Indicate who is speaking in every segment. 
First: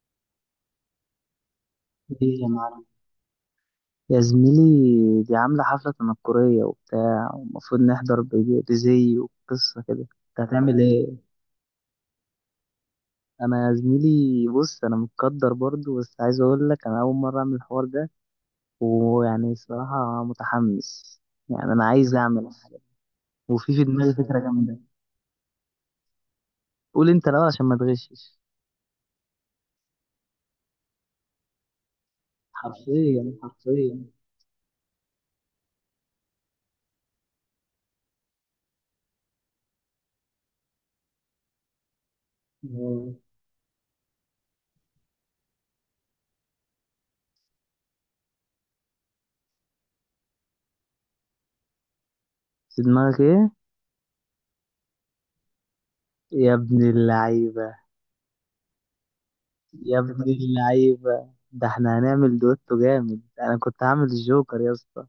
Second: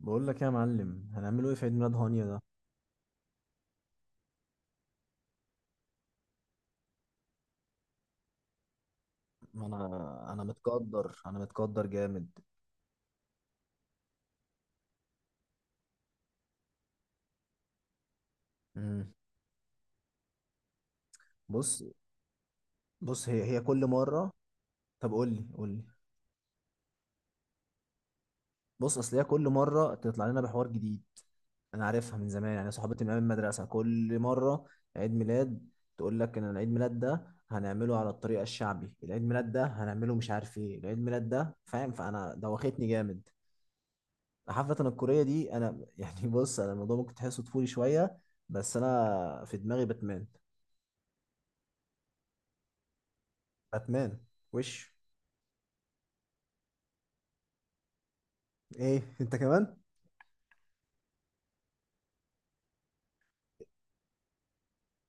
Speaker 1: بقول لك يا معلم هنعمله ايه في عيد ميلاد هانيا
Speaker 2: ايه
Speaker 1: ده؟
Speaker 2: يا معلم، يا زميلي دي عاملة حفلة تنكرية وبتاع، ومفروض نحضر بزي
Speaker 1: ما
Speaker 2: وقصة كده.
Speaker 1: انا
Speaker 2: انت
Speaker 1: انا
Speaker 2: هتعمل ايه؟
Speaker 1: متقدر جامد.
Speaker 2: انا يا زميلي بص، انا متقدر برضو، بس عايز اقول لك انا اول مرة اعمل الحوار ده.
Speaker 1: امم.
Speaker 2: ويعني الصراحة متحمس. يعني
Speaker 1: بص
Speaker 2: انا عايز اعمل حاجة.
Speaker 1: بص هي
Speaker 2: وفي في
Speaker 1: كل
Speaker 2: دماغي
Speaker 1: مره.
Speaker 2: فكرة جامدة.
Speaker 1: طب قول لي قول لي.
Speaker 2: قول انت الاول عشان ما تغشش.
Speaker 1: بص اصل هي كل مره تطلع لنا بحوار جديد. انا عارفها من زمان، يعني صحابتي من ايام
Speaker 2: حرفيا
Speaker 1: المدرسه،
Speaker 2: حرفيا.
Speaker 1: كل مره عيد ميلاد تقول لك ان العيد ميلاد ده هنعمله على الطريقه الشعبي، العيد ميلاد ده هنعمله مش عارف ايه، العيد ميلاد ده، فاهم؟ فانا دوختني
Speaker 2: آه.
Speaker 1: جامد. حفلة الكورية دي أنا يعني بص، أنا الموضوع ممكن تحسه طفولي شوية، بس أنا في دماغي باتمان.
Speaker 2: في دماغك ايه؟
Speaker 1: باتمان. وش.
Speaker 2: يا ابن اللعيبة.
Speaker 1: إيه أنت كمان؟
Speaker 2: يا ابن اللعيبة، ده احنا هنعمل دويتو جامد. انا كنت هعمل الجوكر يا اسطى.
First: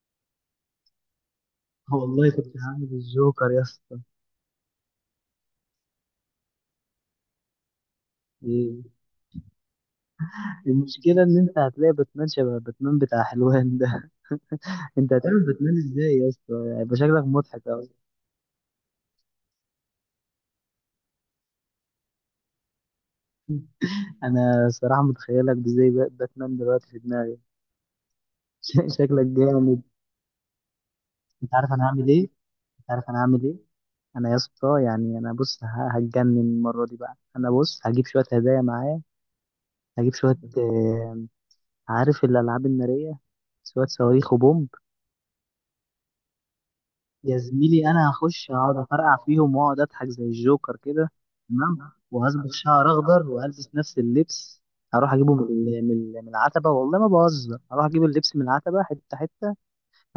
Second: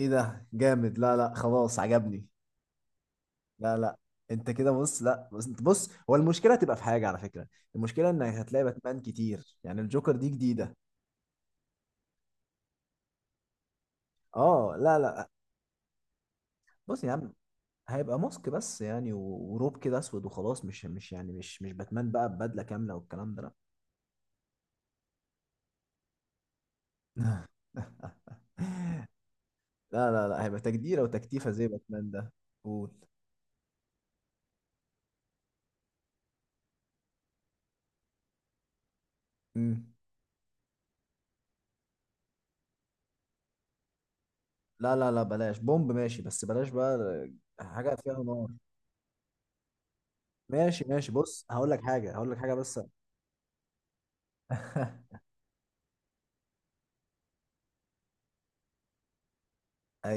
Speaker 1: إيه ده جامد، لا لا خلاص عجبني.
Speaker 2: والله كنت هعمل الجوكر يا
Speaker 1: لا لا.
Speaker 2: اسطى.
Speaker 1: أنت كده بص، لا، بص أنت، بص هو المشكلة هتبقى في حاجة على فكرة. المشكلة إنك هتلاقي
Speaker 2: ايه.
Speaker 1: باتمان كتير، يعني الجوكر دي جديدة.
Speaker 2: المشكلة ان انت هتلاقي باتمان شبه باتمان بتاع حلوان ده.
Speaker 1: أه لا
Speaker 2: انت
Speaker 1: لا.
Speaker 2: هتعمل باتمان ازاي يا اسطى؟ هيبقى
Speaker 1: بص يا
Speaker 2: شكلك
Speaker 1: عم،
Speaker 2: مضحك اوي.
Speaker 1: هيبقى ماسك بس يعني وروب كده أسود وخلاص، مش يعني مش باتمان بقى ببدلة كاملة والكلام ده.
Speaker 2: انا صراحة متخيلك ازاي باتمان دلوقتي في دماغي.
Speaker 1: لا.
Speaker 2: شكلك جامد.
Speaker 1: لا لا لا، هيبقى تجديرة وتكتيفة
Speaker 2: انت
Speaker 1: زي
Speaker 2: عارف انا هعمل
Speaker 1: باتمان
Speaker 2: ايه؟
Speaker 1: ده. قول.
Speaker 2: انت عارف انا هعمل ايه؟ انا يا اسطى يعني انا بص، هتجنن المره دي بقى. انا بص هجيب شويه هدايا معايا.
Speaker 1: مم.
Speaker 2: هجيب شويه، عارف الالعاب الناريه، شويه صواريخ وبومب.
Speaker 1: لا لا لا، بلاش بومب، ماشي بس بلاش بقى.
Speaker 2: يا زميلي
Speaker 1: حاجة
Speaker 2: انا
Speaker 1: فيها نار.
Speaker 2: هخش هقعد افرقع فيهم واقعد اضحك زي الجوكر
Speaker 1: ماشي
Speaker 2: كده.
Speaker 1: ماشي، بص هقول
Speaker 2: تمام.
Speaker 1: لك حاجة هقول لك
Speaker 2: وهظبط
Speaker 1: حاجة بس.
Speaker 2: شعر اخضر والبس نفس اللبس. هروح اجيبه من العتبه، والله ما بهزر. هروح اجيب اللبس من العتبه حته حته.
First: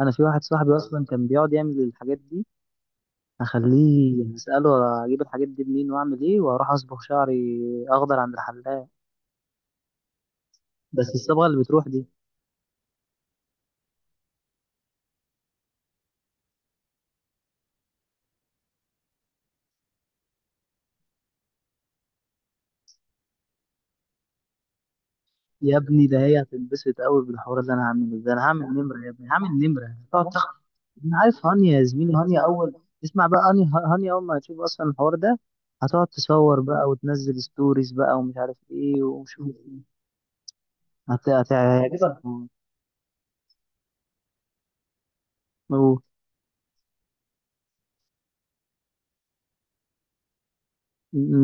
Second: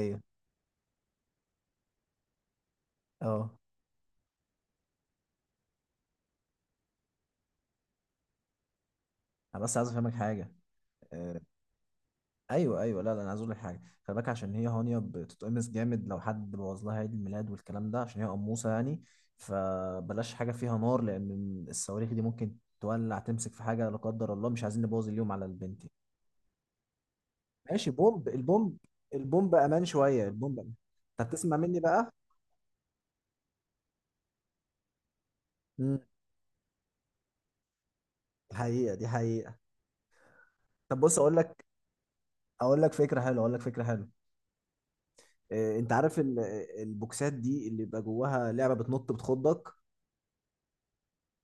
Speaker 2: انا في واحد صاحبي اصلا كان بيقعد يعمل الحاجات دي.
Speaker 1: اه
Speaker 2: هخليه اساله اجيب الحاجات دي منين واعمل ايه، واروح اصبغ شعري اخضر عند الحلاق.
Speaker 1: انا بس عايز افهمك حاجة.
Speaker 2: بس
Speaker 1: آه.
Speaker 2: الصبغه اللي بتروح دي.
Speaker 1: ايوه ايوه، لا لا، انا عايز اقول لك حاجة، خلي بالك عشان هي هانيا بتتقمص جامد لو حد بوظ لها عيد الميلاد والكلام ده، عشان هي قموصة يعني. فبلاش حاجة فيها نار، لأن الصواريخ دي ممكن تولع تمسك في حاجة لا قدر الله، مش عايزين نبوظ اليوم على
Speaker 2: يا
Speaker 1: البنت.
Speaker 2: ابني، ده هي هتنبسط قوي بالحوار اللي انا
Speaker 1: ماشي
Speaker 2: هعمله
Speaker 1: بومب
Speaker 2: ده. انا هعمل
Speaker 1: البومب.
Speaker 2: نمره يا ابني، هعمل
Speaker 1: البومب امان
Speaker 2: نمره
Speaker 1: شويه،
Speaker 2: تقعد
Speaker 1: البومب
Speaker 2: تخ...
Speaker 1: أمان.
Speaker 2: انا
Speaker 1: طب
Speaker 2: عارف
Speaker 1: تسمع
Speaker 2: هانيا
Speaker 1: مني
Speaker 2: يا
Speaker 1: بقى.
Speaker 2: زميلي. هانيا اول، اسمع بقى. هانيا اول ما هتشوف اصلا الحوار ده،
Speaker 1: امم.
Speaker 2: هتقعد تصور بقى وتنزل ستوريز بقى ومش عارف
Speaker 1: حقيقه،
Speaker 2: ايه،
Speaker 1: دي
Speaker 2: ومش
Speaker 1: حقيقه. طب بص، اقول لك
Speaker 2: هيعجبك.
Speaker 1: اقول لك فكره حلوه اقول لك فكره حلوه. إيه، انت
Speaker 2: و-
Speaker 1: عارف البوكسات دي اللي بيبقى جواها لعبه بتنط بتخضك؟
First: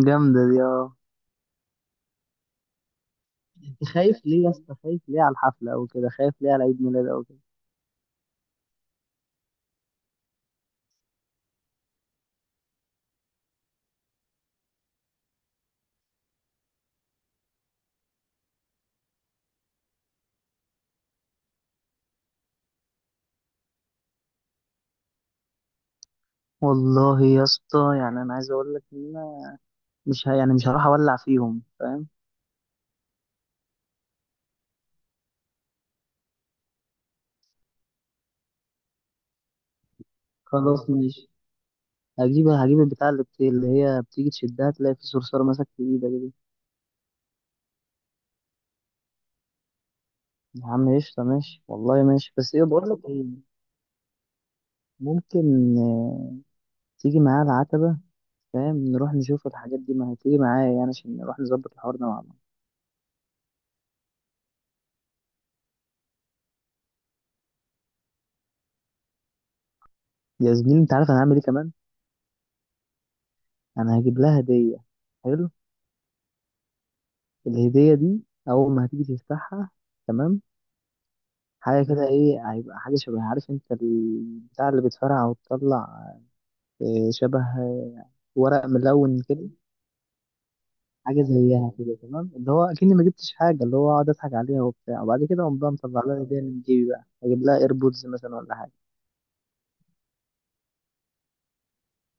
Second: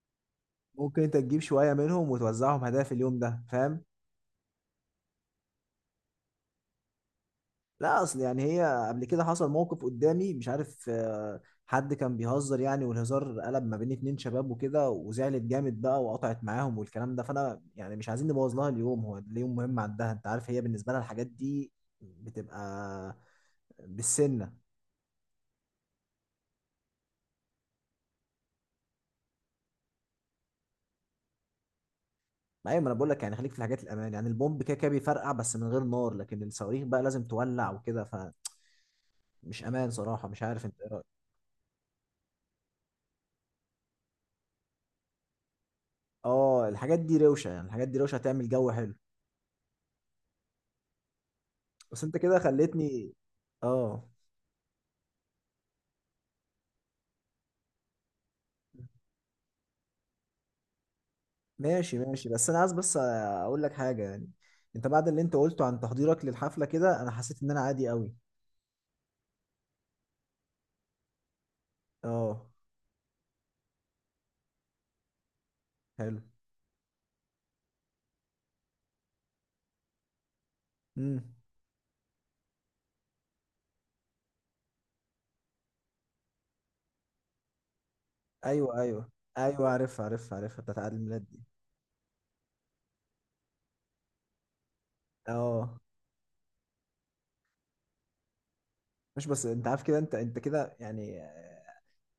Speaker 2: جامده دي. اه.
Speaker 1: ممكن انت تجيب شويه منهم وتوزعهم هدايا في اليوم ده، فاهم؟
Speaker 2: انت خايف ليه يا اسطى؟ خايف ليه على الحفله او كده؟ خايف ليه على عيد ميلاد او كده؟
Speaker 1: لا اصل يعني هي قبل كده حصل موقف قدامي، مش عارف، حد كان بيهزر يعني والهزار قلب ما بين اتنين شباب وكده، وزعلت جامد بقى وقطعت معاهم والكلام ده. فانا يعني مش عايزين نبوظ لها اليوم، هو اليوم مهم عندها، انت عارف، هي بالنسبه لها الحاجات دي بتبقى بالسنه.
Speaker 2: والله يا اسطى يعني انا عايز اقول لك ان انا مش ه... يعني مش هروح اولع فيهم، فاهم.
Speaker 1: ايوه، ما انا بقول لك يعني خليك في الحاجات الامان، يعني البومب كده كده بيفرقع بس من غير نار، لكن الصواريخ بقى لازم تولع وكده، فمش امان صراحه، مش عارف انت ايه
Speaker 2: خلاص
Speaker 1: رايك.
Speaker 2: ماشي. هجيب البتاع اللي هي بتيجي تشدها تلاقي في صرصار ماسك في ايدك دي.
Speaker 1: اه الحاجات دي روشه، يعني الحاجات دي روشه هتعمل جو حلو.
Speaker 2: يا عم قشطة ماشي، والله
Speaker 1: بس انت
Speaker 2: ماشي.
Speaker 1: كده
Speaker 2: بس ايه بقول لك
Speaker 1: خليتني.
Speaker 2: ايه؟
Speaker 1: اه
Speaker 2: ممكن تيجي معايا العتبة. فاهم؟ نروح نشوف الحاجات دي، ما هتيجي معايا يعني عشان نروح نظبط الحوار
Speaker 1: ماشي
Speaker 2: ده مع
Speaker 1: ماشي،
Speaker 2: بعض.
Speaker 1: بس انا عايز بس اقول لك حاجه يعني. انت بعد اللي انت قلته عن تحضيرك للحفله كده، انا حسيت ان انا عادي قوي.
Speaker 2: يا زميلي انت عارف انا هعمل ايه كمان؟
Speaker 1: اه.
Speaker 2: انا هجيب لها هدية. حلو.
Speaker 1: حلو.
Speaker 2: الهدية دي اول ما هتيجي تفتحها، تمام،
Speaker 1: امم.
Speaker 2: حاجة كده ايه، هيبقى حاجة شبه عارف انت البتاع اللي بتفرقع وتطلع، شبه ورق
Speaker 1: ايوه ايوه
Speaker 2: ملون كده.
Speaker 1: ايوه، عارفها عارفها عارفها بتاعت عيد
Speaker 2: حاجه
Speaker 1: الميلاد دي.
Speaker 2: زيها كده تمام. اللي هو اكني ما جبتش حاجه، اللي هو اقعد اضحك عليها وبتاع، وبعد كده اقوم بقى
Speaker 1: اه،
Speaker 2: مطلع لها هديه من جيبي بقى، اجيب لها ايربودز مثلا ولا حاجه.
Speaker 1: مش بس انت عارف كده، انت كده يعني،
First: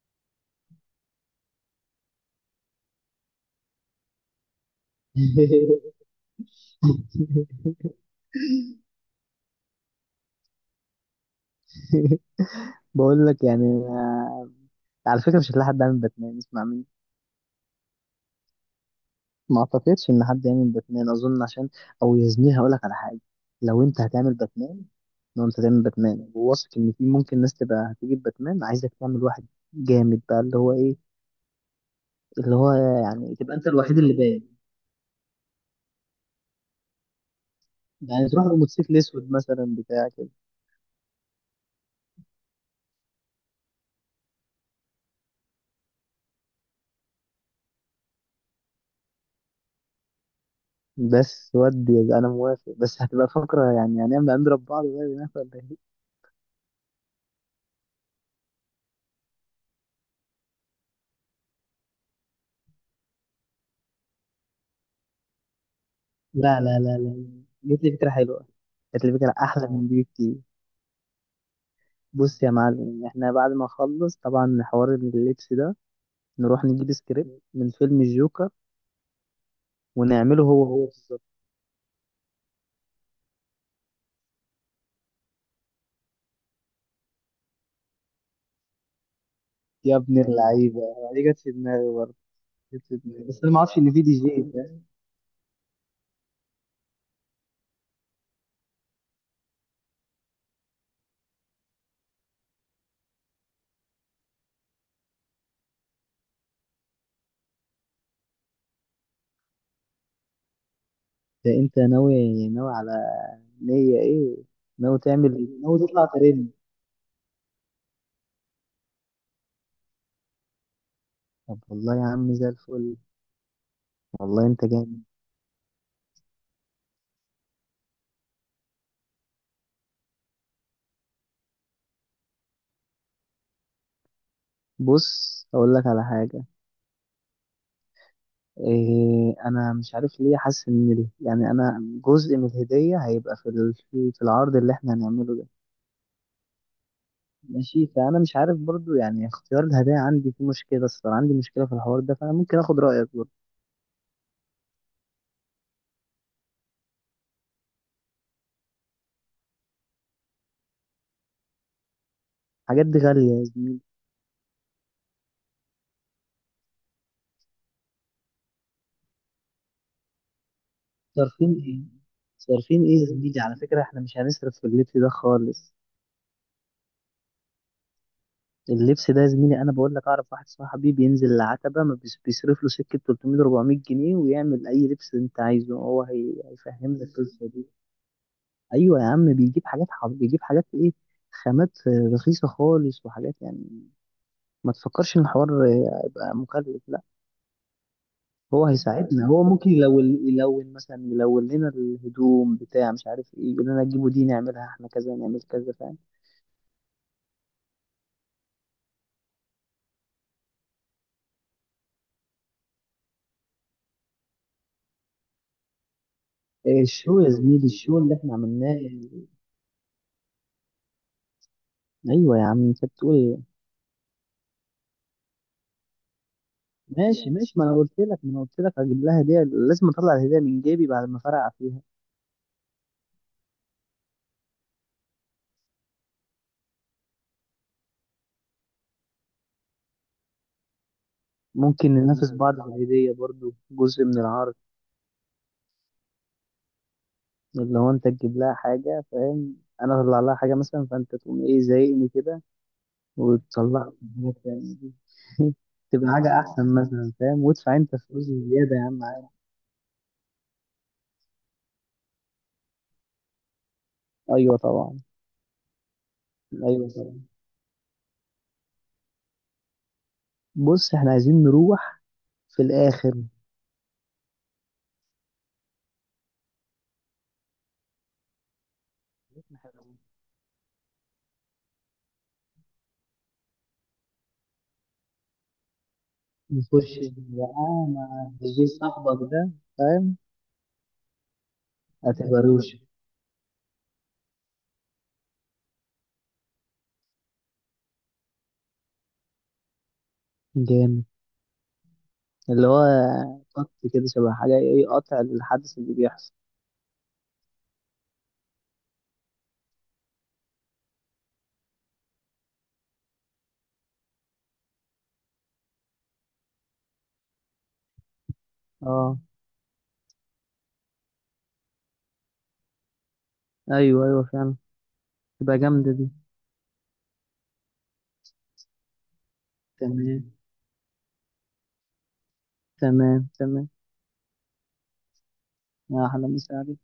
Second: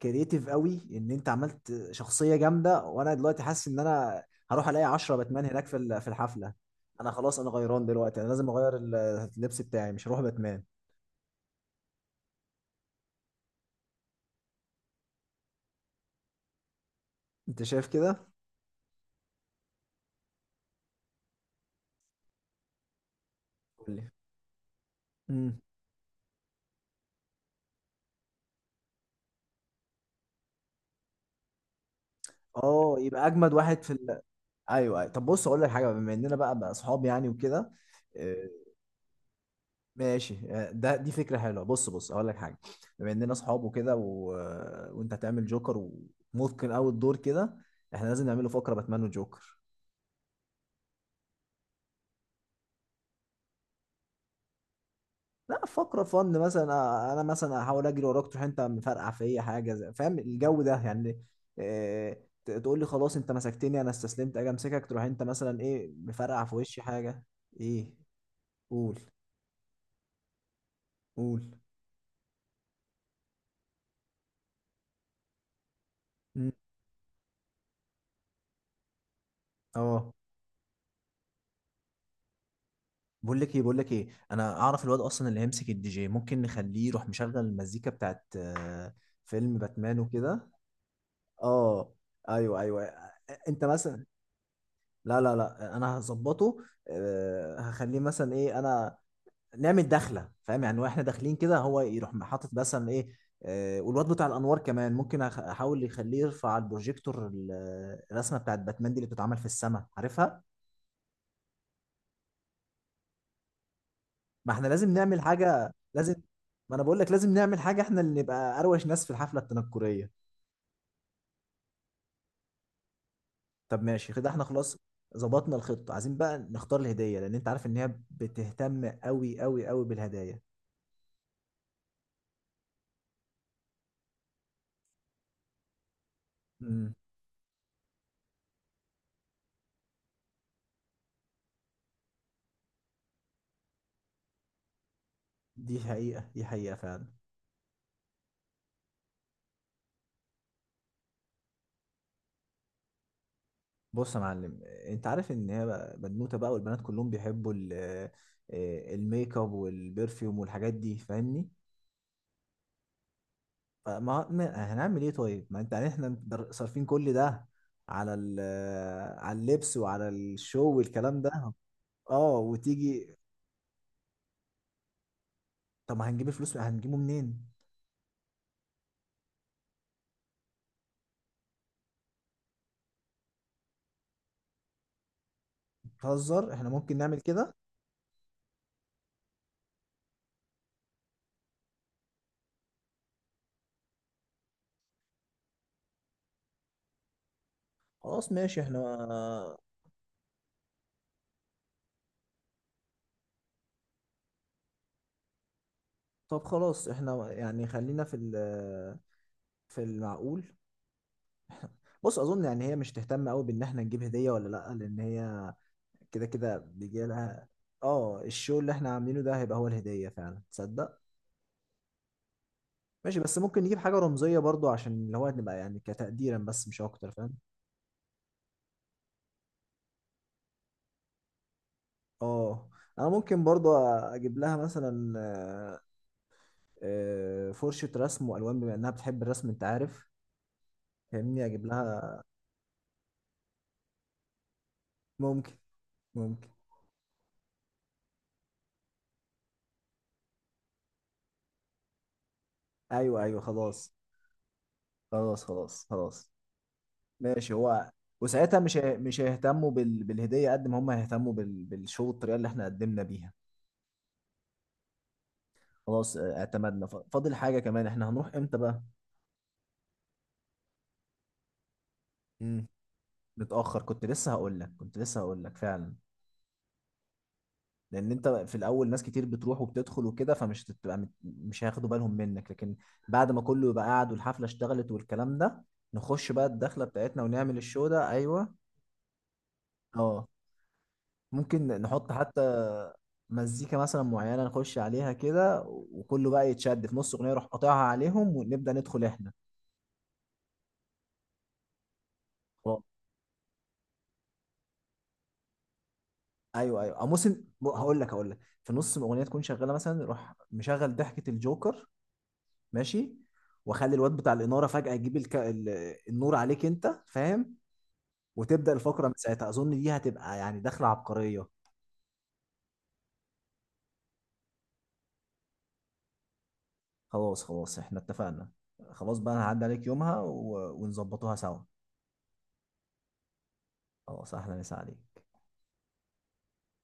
Speaker 1: كرييتيف قوي، ان انت عملت شخصيه جامده، وانا دلوقتي حاسس ان انا هروح الاقي 10 باتمان هناك في الحفله. انا خلاص، انا غيران دلوقتي، انا لازم اغير اللبس بتاعي، مش هروح باتمان.
Speaker 2: بقول لك يعني على فكره مش هتلاقي حد عامل باتمان، اسمع مني.
Speaker 1: انت شايف كده؟
Speaker 2: ما اعتقدش ان حد يعمل باتمان اظن عشان. او يا زميلي، هقول لك على حاجه. لو انت
Speaker 1: قول
Speaker 2: هتعمل باتمان، لو
Speaker 1: لي.
Speaker 2: انت هتعمل باتمان وواثق ان في ممكن ناس تبقى هتجيب باتمان، عايزك تعمل واحد جامد بقى اللي هو ايه، اللي هو
Speaker 1: اه يبقى
Speaker 2: يعني
Speaker 1: اجمد
Speaker 2: تبقى انت
Speaker 1: واحد
Speaker 2: الوحيد اللي باين.
Speaker 1: ايوه ايوه. طب بص اقول لك حاجه، بما اننا بقى اصحاب يعني وكده،
Speaker 2: يعني تروح
Speaker 1: آه،
Speaker 2: بموتوسيكل اسود مثلا بتاع كده.
Speaker 1: ماشي ده دي فكره حلوه. بص اقول لك حاجه، بما اننا اصحاب وكده وانت هتعمل جوكر، ومتقن قوي الدور كده، احنا لازم نعمله فقره باتمان وجوكر.
Speaker 2: بس ودي يبقى انا موافق، بس هتبقى فقرة يعني، هنضرب بعض بقى هناك ولا
Speaker 1: لا
Speaker 2: ايه؟
Speaker 1: فقره فن مثلا، انا مثلا هحاول اجري وراك، تروح انت مفرقع فيا حاجه فاهم الجو ده يعني؟ آه، تقول لي خلاص انت مسكتني، انا استسلمت، اجي امسكك تروح انت مثلا ايه مفرقع في
Speaker 2: لا لا
Speaker 1: وشي
Speaker 2: لا
Speaker 1: حاجه.
Speaker 2: لا، جت لي
Speaker 1: ايه.
Speaker 2: فكرة حلوة.
Speaker 1: قول
Speaker 2: جت لي فكرة احلى من دي بكتير.
Speaker 1: قول
Speaker 2: بص يا معلم، احنا بعد ما نخلص طبعا حوار اللبس ده، نروح نجيب سكريبت من فيلم الجوكر
Speaker 1: اه
Speaker 2: ونعمله هو هو بالظبط.
Speaker 1: بقول لك ايه بقول لك ايه، انا اعرف الواد اصلا اللي هيمسك الدي جي، ممكن نخليه يروح مشغل المزيكا بتاعت فيلم
Speaker 2: يا
Speaker 1: باتمان
Speaker 2: ابن
Speaker 1: وكده.
Speaker 2: اللعيبة، دي جت في دماغي
Speaker 1: اه
Speaker 2: برضه.
Speaker 1: ايوه
Speaker 2: جت
Speaker 1: ايوه.
Speaker 2: في دماغي، بس انا ما
Speaker 1: انت
Speaker 2: اعرفش ان في
Speaker 1: مثلا،
Speaker 2: دي جي ده.
Speaker 1: لا لا لا انا هظبطه، هخليه مثلا ايه، انا نعمل دخله، فاهم يعني؟ واحنا داخلين كده هو يروح حاطط مثلا ايه، والواد بتاع الانوار كمان ممكن احاول يخليه يرفع على البروجيكتور الرسمه بتاعت باتمان دي اللي بتتعمل في السماء عارفها.
Speaker 2: ده انت ناوي ناوي على، نية ايه؟
Speaker 1: ما احنا لازم
Speaker 2: ناوي
Speaker 1: نعمل
Speaker 2: تعمل إيه؟
Speaker 1: حاجة،
Speaker 2: ناوي تطلع
Speaker 1: لازم.
Speaker 2: ترند؟
Speaker 1: ما انا بقول لك لازم نعمل حاجة، احنا اللي نبقى اروش ناس في الحفلة التنكرية.
Speaker 2: طب والله يا عم زي الفل.
Speaker 1: طب ماشي كده، احنا
Speaker 2: والله انت
Speaker 1: خلاص
Speaker 2: جامد.
Speaker 1: ظبطنا الخطة، عايزين بقى نختار الهدية، لان انت عارف ان هي بتهتم قوي قوي قوي بالهدايا.
Speaker 2: بص اقول لك على حاجه.
Speaker 1: امم.
Speaker 2: إيه، انا مش عارف ليه حاسس ان يعني انا جزء من الهديه هيبقى في ال- في في العرض اللي احنا هنعمله ده.
Speaker 1: دي حقيقة، دي حقيقة فعلا.
Speaker 2: ماشي، فانا مش عارف برضو يعني اختيار الهدايا عندي فيه مشكله الصراحه، عندي مشكله في الحوار ده. فانا ممكن اخد رايك برضو.
Speaker 1: بص يا معلم، انت عارف ان هي بنوتة بقى، والبنات كلهم بيحبوا الميك اب والبرفيوم والحاجات دي، فاهمني؟
Speaker 2: الحاجات دي غاليه يا زميلي.
Speaker 1: فما هنعمل ايه طيب، ما انت يعني احنا صارفين كل ده على ال على اللبس وعلى الشو والكلام ده.
Speaker 2: صارفين ايه؟
Speaker 1: اه
Speaker 2: صارفين ايه يا
Speaker 1: وتيجي.
Speaker 2: زميلي؟ على فكره احنا مش هنصرف في اللبس ده خالص.
Speaker 1: طب ما هنجيب الفلوس هنجيبه منين؟
Speaker 2: اللبس ده يا زميلي انا بقول لك، اعرف واحد صاحبي بينزل العتبه ما بيصرف له سكه 300 400 جنيه ويعمل اي لبس انت عايزه. هو
Speaker 1: بتهزر، احنا ممكن
Speaker 2: هيفهم لك
Speaker 1: نعمل
Speaker 2: القصه
Speaker 1: كده.
Speaker 2: دي. ايوه يا عم، بيجيب حاجات ايه، خامات، رخيصه خالص، وحاجات يعني. ما تفكرش ان الحوار هيبقى مكلف، لا.
Speaker 1: خلاص ماشي
Speaker 2: هو
Speaker 1: احنا.
Speaker 2: هيساعدنا. هو ممكن يلون مثلا، يلون لنا الهدوم بتاع مش عارف ايه، يقول لنا جيبوا دي نعملها احنا كذا، نعمل كذا. فاهم؟
Speaker 1: طب خلاص، احنا يعني خلينا في المعقول. بص اظن يعني هي مش تهتم قوي بان احنا نجيب هدية ولا لا، لان هي كده كده
Speaker 2: آه،
Speaker 1: بيجي
Speaker 2: الشو يا
Speaker 1: لها.
Speaker 2: زميلي، الشو اللي
Speaker 1: اه
Speaker 2: احنا
Speaker 1: الشو اللي
Speaker 2: عملناه.
Speaker 1: احنا عاملينه ده هيبقى هو الهدية فعلا، تصدق؟
Speaker 2: ايوه يا عم، انت بتقول
Speaker 1: ماشي، بس
Speaker 2: إيه؟
Speaker 1: ممكن نجيب حاجة رمزية برضو عشان اللي هو نبقى يعني كتقديرا بس، مش أكتر،
Speaker 2: ماشي
Speaker 1: فاهم؟
Speaker 2: ماشي. ما انا قلت لك هجيب لها هديه، لازم اطلع الهديه من جيبي بعد ما فرقع فيها.
Speaker 1: اه أنا ممكن برضو أجيب لها مثلا، آه، فرشة رسم وألوان، بما إنها بتحب الرسم أنت عارف، فاهمني؟ أجيب
Speaker 2: ممكن
Speaker 1: لها.
Speaker 2: ننافس بعض في الهديه، برضو جزء من العرض.
Speaker 1: ممكن. ممكن.
Speaker 2: اللي هو انت تجيب لها حاجه، فاهم. انا اطلع لها حاجه مثلا، فانت تقوم ايه زايقني كده،
Speaker 1: أيوه أيوه
Speaker 2: وتطلع
Speaker 1: خلاص.
Speaker 2: لي حاجه تانية.
Speaker 1: خلاص خلاص.
Speaker 2: تبقى
Speaker 1: خلاص
Speaker 2: حاجه احسن مثلا، فاهم.
Speaker 1: ماشي
Speaker 2: وادفع
Speaker 1: هو،
Speaker 2: انت فلوس
Speaker 1: وساعتها
Speaker 2: زياده يا عم
Speaker 1: مش
Speaker 2: عادي.
Speaker 1: هيهتموا بالهدية قد ما هم هيهتموا بالشو الطريقة اللي احنا قدمنا بيها.
Speaker 2: ايوه طبعا.
Speaker 1: خلاص، اعتمدنا
Speaker 2: ايوه
Speaker 1: ف-
Speaker 2: طبعا.
Speaker 1: فاضل حاجة كمان، احنا هنروح امتى بقى؟
Speaker 2: بص احنا عايزين نروح في
Speaker 1: مم.
Speaker 2: الاخر.
Speaker 1: متأخر، كنت لسه هقول لك كنت لسه هقول لك فعلا، لأن أنت في الأول ناس كتير بتروح وبتدخل وكده فمش تبقى مش هياخدوا بالهم منك، لكن بعد ما كله يبقى قاعد والحفلة اشتغلت والكلام ده، نخش بقى الدخلة
Speaker 2: نخش
Speaker 1: بتاعتنا ونعمل الشو
Speaker 2: بقى
Speaker 1: ده.
Speaker 2: مع
Speaker 1: أيوه.
Speaker 2: الجي صاحبك ده، فاهم؟
Speaker 1: أه ممكن نحط
Speaker 2: هتبقى
Speaker 1: حتى
Speaker 2: روش.
Speaker 1: مزيكا مثلا معينة نخش عليها كده، وكله بقى يتشد في نص أغنية، يروح قاطعها عليهم ونبدأ ندخل إحنا.
Speaker 2: جامد. اللي هو
Speaker 1: آه.
Speaker 2: قط كده شبه حاجة ايه، قطع الحدث اللي بيحصل.
Speaker 1: ايوه ايوه، او موسم، هقول لك في نص الاغنيه تكون شغاله مثلا يروح مشغل ضحكه الجوكر. ماشي. واخلي الواد بتاع الاناره فجاه يجيب النور عليك انت، فاهم؟ وتبدا الفقره من
Speaker 2: اه.
Speaker 1: ساعتها، اظن دي هتبقى يعني دخله عبقريه.
Speaker 2: ايوه ايوه فعلا. تبقى جامدة دي.
Speaker 1: خلاص خلاص احنا اتفقنا. خلاص بقى انا هعدي عليك يومها
Speaker 2: تمام
Speaker 1: ونظبطوها سوا.
Speaker 2: تمام تمام.
Speaker 1: خلاص، احلى مسا عليك.
Speaker 2: احلى مساعدة.